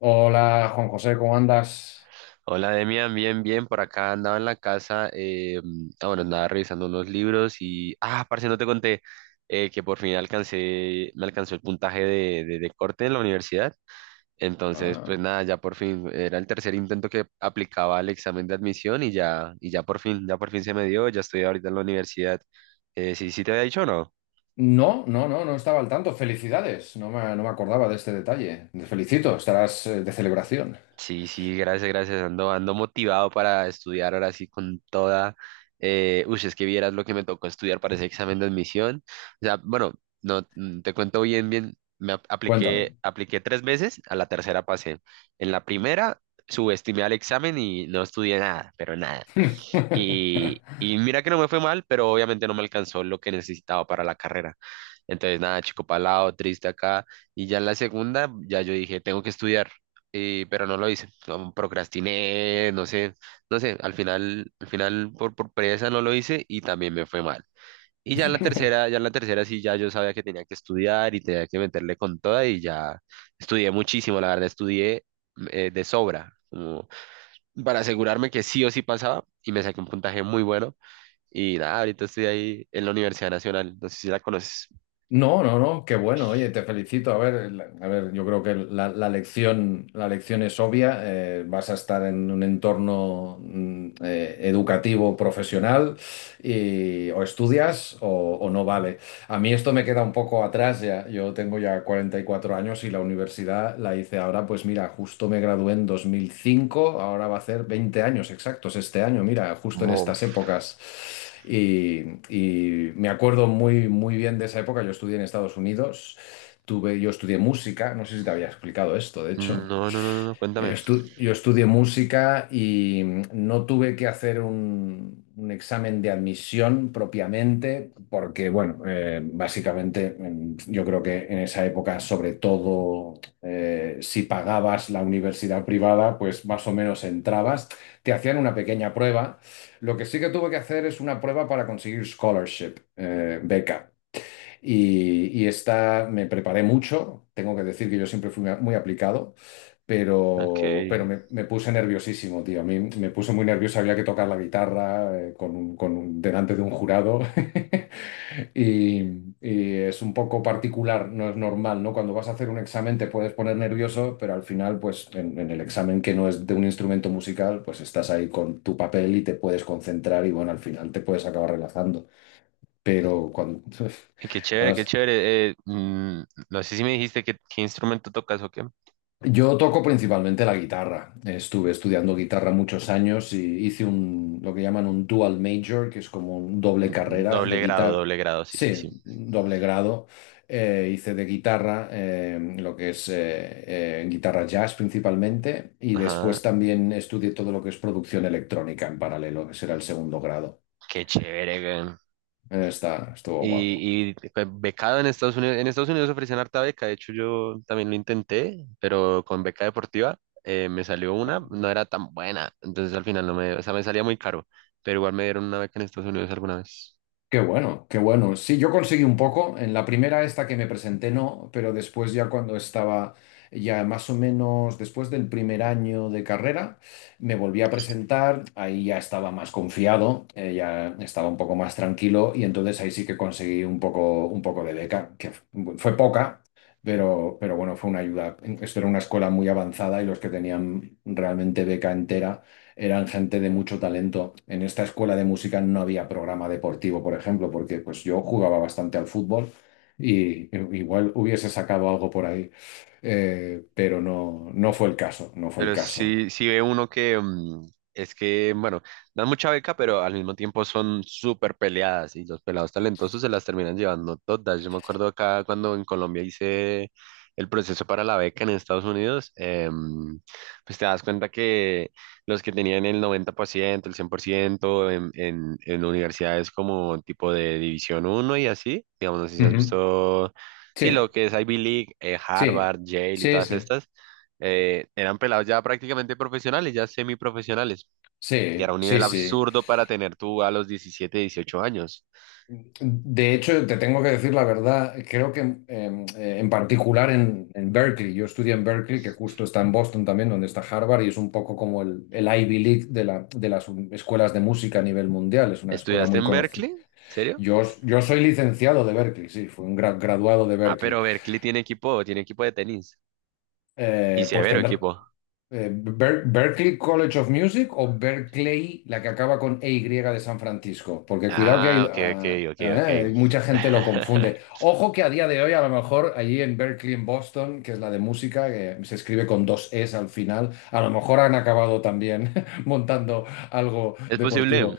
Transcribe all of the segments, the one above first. Hola, Juan José, ¿cómo andas? Hola Demian, bien, bien, por acá andaba en la casa, bueno, andaba revisando unos libros y, parce, no te conté que por fin me alcanzó el puntaje de corte en la universidad, entonces, Ah, pues nada, ya por fin, era el tercer intento que aplicaba al examen de admisión y ya por fin se me dio, ya estoy ahorita en la universidad, ¿sí, sí te había dicho o no? no, no, no, no estaba al tanto. Felicidades. No me acordaba de este detalle. Te felicito, estarás de celebración. Sí, sí, gracias, gracias. Ando motivado para estudiar ahora sí con toda. Uy, es que vieras lo que me tocó estudiar para ese examen de admisión. O sea, bueno, no, te cuento bien, bien. Me Cuéntame. Apliqué tres veces, a la tercera pasé. En la primera subestimé al examen y no estudié nada, pero nada. Y mira que no me fue mal, pero obviamente no me alcanzó lo que necesitaba para la carrera. Entonces, nada, chico palado, triste acá. Y ya en la segunda, ya yo dije, tengo que estudiar, pero no lo hice. No, procrastiné, no sé, al final por pereza no lo hice y también me fue mal. Y ya en la tercera, ya en la tercera sí, ya yo sabía que tenía que estudiar y tenía que meterle con toda y ya estudié muchísimo, la verdad, estudié de sobra, como para asegurarme que sí o sí pasaba y me saqué un puntaje muy bueno. Y nada, ahorita estoy ahí en la Universidad Nacional, no sé si la conoces. No, no, no, qué bueno. Oye, te felicito. A ver, a ver, yo creo que la lección es obvia. Vas a estar en un entorno educativo, profesional, y o estudias o no vale. A mí esto me queda un poco atrás ya. Yo tengo ya 44 años y la universidad la hice ahora, pues mira, justo me gradué en 2005, ahora va a hacer 20 años exactos este año, mira, justo en Mof. estas épocas. Y, y me acuerdo muy bien de esa época. Yo estudié en Estados Unidos, tuve, yo estudié música, no sé si te había explicado esto, de hecho. No, no, no, no, no, cuéntame. Yo estudié música y no tuve que hacer un examen de admisión propiamente, porque, bueno, básicamente, yo creo que en esa época, sobre todo, si pagabas la universidad privada, pues más o menos entrabas, te hacían una pequeña prueba. Lo que sí que tuve que hacer es una prueba para conseguir scholarship, beca. Y esta me preparé mucho, tengo que decir que yo siempre fui muy aplicado, pero Ok. Me puse nerviosísimo, tío. A mí me puse muy nervioso, había que tocar la guitarra con delante de un jurado. Y, y es un poco particular, no es normal, ¿no? Cuando vas a hacer un examen te puedes poner nervioso, pero al final, pues en el examen que no es de un instrumento musical, pues estás ahí con tu papel y te puedes concentrar y bueno, al final te puedes acabar relajando. Pero cuando... Y qué chévere, qué chévere. No sé si me dijiste qué instrumento tocas o qué. Yo toco principalmente la guitarra. Estuve estudiando guitarra muchos años y hice un, lo que llaman un dual major, que es como un doble Mm. carrera de guitarra. Doble grado, sí, sí, Sí, sí. doble grado. Hice de guitarra, lo que es guitarra jazz principalmente, y después Ajá, también estudié todo lo que es producción electrónica en paralelo, que será el segundo grado. qué chévere, güey. Está, estuvo guapo. Y becado en Estados Unidos. En Estados Unidos ofrecían harta beca. De hecho, yo también lo intenté, pero con beca deportiva me salió una, no era tan buena. Entonces al final no me, o sea, me salía muy caro. Pero igual me dieron una beca en Estados Unidos alguna vez. Qué bueno, qué bueno. Sí, yo conseguí un poco. En la primera esta que me presenté no, pero después ya cuando estaba ya más o menos después del primer año de carrera, me volví a presentar. Ahí ya estaba más confiado, ya estaba un poco más tranquilo y entonces ahí sí que conseguí un poco de beca, que fue poca, pero bueno, fue una ayuda. Esto era una escuela muy avanzada y los que tenían realmente beca entera eran gente de mucho talento. En esta escuela de música no había programa deportivo, por ejemplo, porque pues yo jugaba bastante al fútbol y igual hubiese sacado algo por ahí, pero no, no fue el caso, no fue el Pero caso. sí, sí ve uno que es que, bueno, dan mucha beca, pero al mismo tiempo son súper peleadas y los pelados talentosos se las terminan llevando todas. Yo me acuerdo acá cuando en Colombia hice el proceso para la beca en Estados Unidos, pues te das cuenta que los que tenían el 90% el 100% en, universidades como tipo de División uno y así, digamos, no sé si has Ujú. visto, sí, lo Sí, que es Ivy League, sí, Harvard, Yale y sí, todas sí, estas eran pelados ya prácticamente profesionales, ya semiprofesionales, que era sí, un sí, nivel sí. absurdo para tener tú a los 17 18 años. De hecho, te tengo que decir la verdad, creo que en particular en Berkeley, yo estudié en Berkeley, que justo está en Boston también, donde está Harvard, y es un poco como el Ivy League de, de las escuelas de música a nivel mundial, es una escuela ¿Estudiaste muy en conocida. Berkeley? ¿En serio? Yo soy licenciado de Berkeley, sí, fui un graduado de Ah, Berkeley. pero Berkeley tiene equipo de tenis. Y Pues severo tendrá. equipo. Berklee College of Music o Berkeley, la que acaba con e y de San Francisco, porque cuidado que Ah, hay, ok, ok, ah, ok, ah, ok. Mucha gente lo confunde. Ojo que a día de hoy, a lo mejor allí en Berkeley, en Boston, que es la de música, que se escribe con dos Es al final, a lo mejor han acabado también montando algo Es posible. deportivo.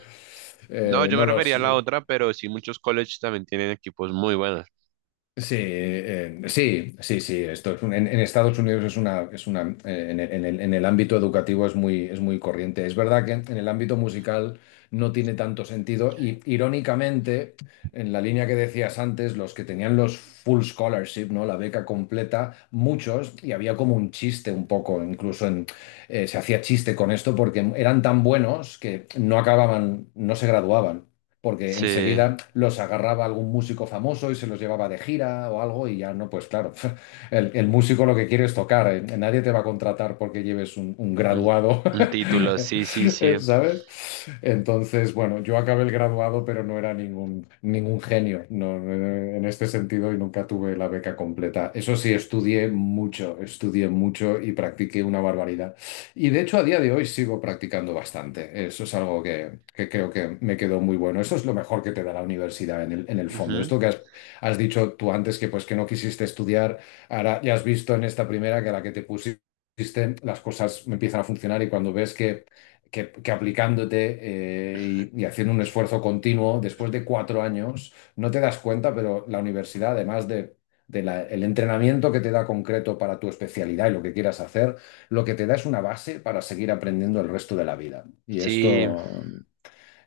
No, yo No me refería los, a la otra, pero sí muchos colleges también tienen equipos muy buenos. Sí, sí, sí, sí, esto es en Estados Unidos es una, en el, en el ámbito educativo es muy corriente. Es verdad que en el ámbito musical no tiene tanto sentido y irónicamente, en la línea que decías antes, los que tenían los full scholarship, ¿no? La beca completa, muchos, y había como un chiste un poco, incluso en, se hacía chiste con esto porque eran tan buenos que no acababan, no se graduaban porque Sí. enseguida los agarraba algún músico famoso y se los llevaba de gira o algo y ya no, pues claro, el músico lo que quiere es tocar, nadie te va a contratar porque lleves un Un, graduado, un título, sí, sí, sí. ¿Sabes? Entonces, bueno, yo acabé el graduado, pero no era ningún, ningún genio, no, en este sentido y nunca tuve la beca completa. Eso sí, estudié mucho y practiqué una barbaridad. Y de hecho, a día de hoy sigo practicando bastante. Eso es algo que creo que me quedó muy bueno. Eso es lo mejor que te da la universidad en el fondo. Ujú. Esto que has, has dicho tú antes, que pues que no quisiste estudiar, ahora ya has visto en esta primera que a la que te pusiste las cosas empiezan a funcionar y cuando ves que aplicándote y haciendo un esfuerzo continuo, después de 4 años, no te das cuenta, pero la universidad, además de... del entrenamiento que te da concreto para tu especialidad y lo que quieras hacer, lo que te da es una base para seguir aprendiendo el resto de la vida. Y Sí, esto,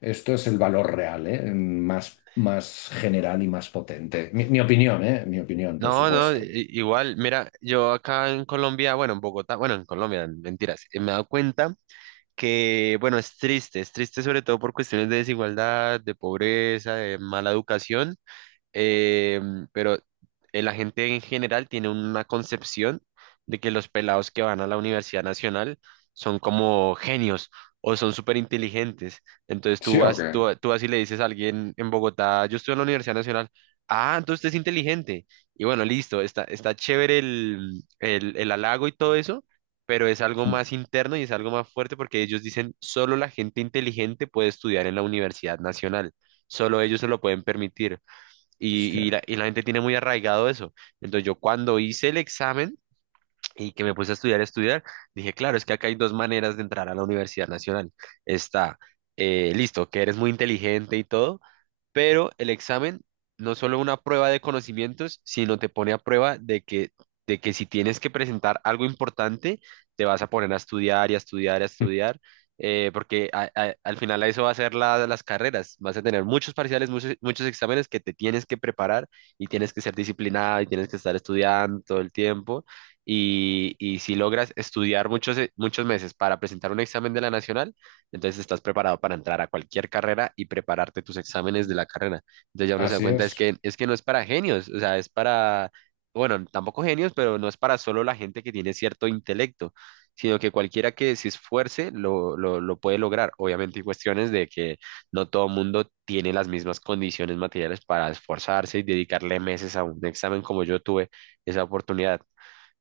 esto es el valor real, ¿eh? Más general y más potente. Mi opinión, ¿eh? Mi opinión, por no, no, supuesto. Igual, mira, yo acá en Colombia, bueno, en Bogotá, bueno, en Colombia, mentiras, me he dado cuenta que, bueno, es triste sobre todo por cuestiones de desigualdad, de pobreza, de mala educación. eh, pero la gente en general tiene una concepción de que los pelados que van a la Universidad Nacional son como genios o son súper inteligentes. Entonces tú ¿Sí o vas, qué? tú vas y le dices a alguien en Bogotá, yo estoy en la Universidad Nacional, ah, entonces usted es inteligente. Y bueno, listo, está chévere el halago y todo eso. Pero es algo más interno y es algo más fuerte porque ellos dicen, solo la gente inteligente puede estudiar en la Universidad Nacional, solo ellos se lo pueden permitir. Y, y Hostia. la, y la gente tiene muy arraigado eso. Entonces yo cuando hice el examen y que me puse a estudiar, dije, claro, es que acá hay dos maneras de entrar a la Universidad Nacional. Está, listo, que eres muy inteligente y todo, pero el examen no es solo una prueba de conocimientos, sino te pone a prueba de que si tienes que presentar algo importante, te vas a poner a estudiar y a estudiar y a estudiar, porque al final a eso va a ser las carreras, vas a tener muchos parciales, muchos, muchos exámenes que te tienes que preparar y tienes que ser disciplinado y tienes que estar estudiando todo el tiempo. Y si logras estudiar muchos, muchos meses para presentar un examen de la nacional, entonces estás preparado para entrar a cualquier carrera y prepararte tus exámenes de la carrera. Entonces ya uno se da Así cuenta es. Es que no es para genios, o sea, es para, bueno, tampoco genios, pero no es para solo la gente que tiene cierto intelecto, sino que cualquiera que se esfuerce lo puede lograr. Obviamente hay cuestiones de que no todo mundo tiene las mismas condiciones materiales para esforzarse y dedicarle meses a un examen como yo tuve esa oportunidad.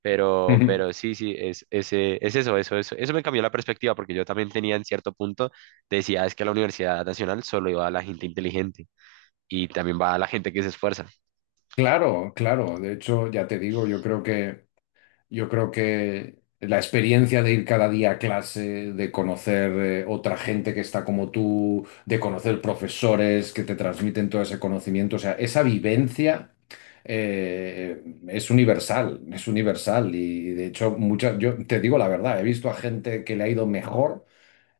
Pero sí, sí, es, ese, es eso, eso, eso, eso me cambió la perspectiva porque yo también tenía en cierto punto, decía, es que a la Universidad Nacional solo iba a la gente inteligente y también va a la gente que se esfuerza. Claro, claro. De hecho, ya te digo, yo creo que Yo creo que la experiencia de ir cada día a clase, de conocer otra gente que está como tú, de conocer profesores que te transmiten todo ese conocimiento, o sea, esa vivencia eh, es universal, es universal. Y de hecho, muchas, yo te digo la verdad, he visto a gente que le ha ido mejor,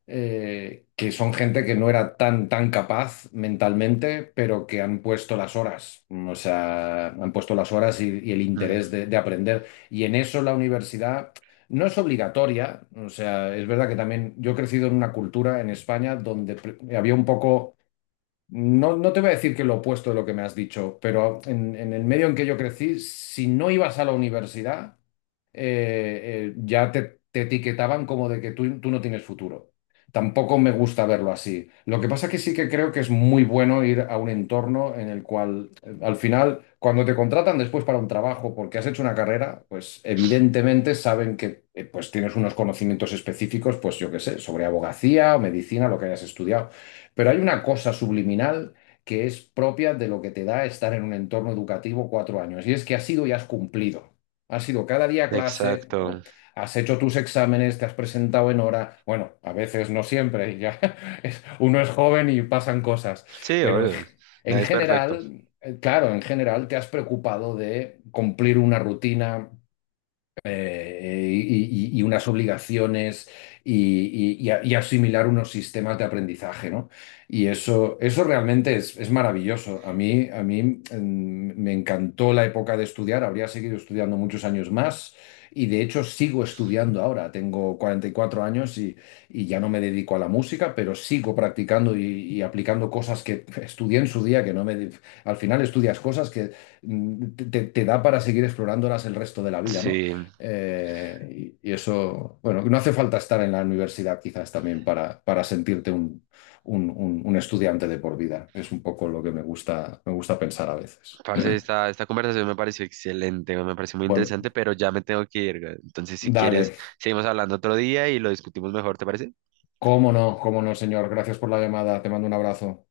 que son gente que no era tan, tan capaz mentalmente, pero que han puesto las horas, o sea, han puesto las horas y el interés Mm, de aprender. Y en eso la universidad no es obligatoria, o sea, es verdad que también yo he crecido en una cultura en España donde había un poco... No, no te voy a decir que lo opuesto de lo que me has dicho, pero en el medio en que yo crecí, si no ibas a la universidad, ya te etiquetaban como de que tú no tienes futuro. Tampoco me gusta verlo así. Lo que pasa que sí que creo que es muy bueno ir a un entorno en el cual, al final, cuando te contratan después para un trabajo porque has hecho una carrera, pues evidentemente saben que pues tienes unos conocimientos específicos, pues yo qué sé, sobre abogacía o medicina, lo que hayas estudiado. Pero hay una cosa subliminal que es propia de lo que te da estar en un entorno educativo 4 años, y es que has ido y has cumplido. Has ido cada día a clase, exacto. o has hecho tus exámenes, te has presentado en hora. Bueno, a veces no siempre, ya uno es joven y pasan cosas, Sí, pero en, obvio. En Nadie es perfecto. general, claro, en general te has preocupado de cumplir una rutina, y, y unas obligaciones y, y asimilar unos sistemas de aprendizaje, ¿no? Y eso realmente es maravilloso. A mí, a mí, me encantó la época de estudiar, habría seguido estudiando muchos años más y de hecho sigo estudiando ahora. Tengo 44 años y ya no me dedico a la música, pero sigo practicando y aplicando cosas que estudié en su día, que no me... Al final estudias cosas que te, te da para seguir explorándolas el resto de la vida, ¿no? Sí, Y, y eso, bueno, no hace falta estar en la universidad quizás también para sentirte un, un estudiante de por vida. Es un poco lo que me gusta pensar a veces. parce, esta conversación me pareció excelente, me pareció muy Bueno, interesante, pero ya me tengo que ir, güey. Entonces, si quieres, dale, seguimos hablando otro día y lo discutimos mejor, ¿te parece? Cómo no, señor. Gracias por la llamada. Te mando un abrazo.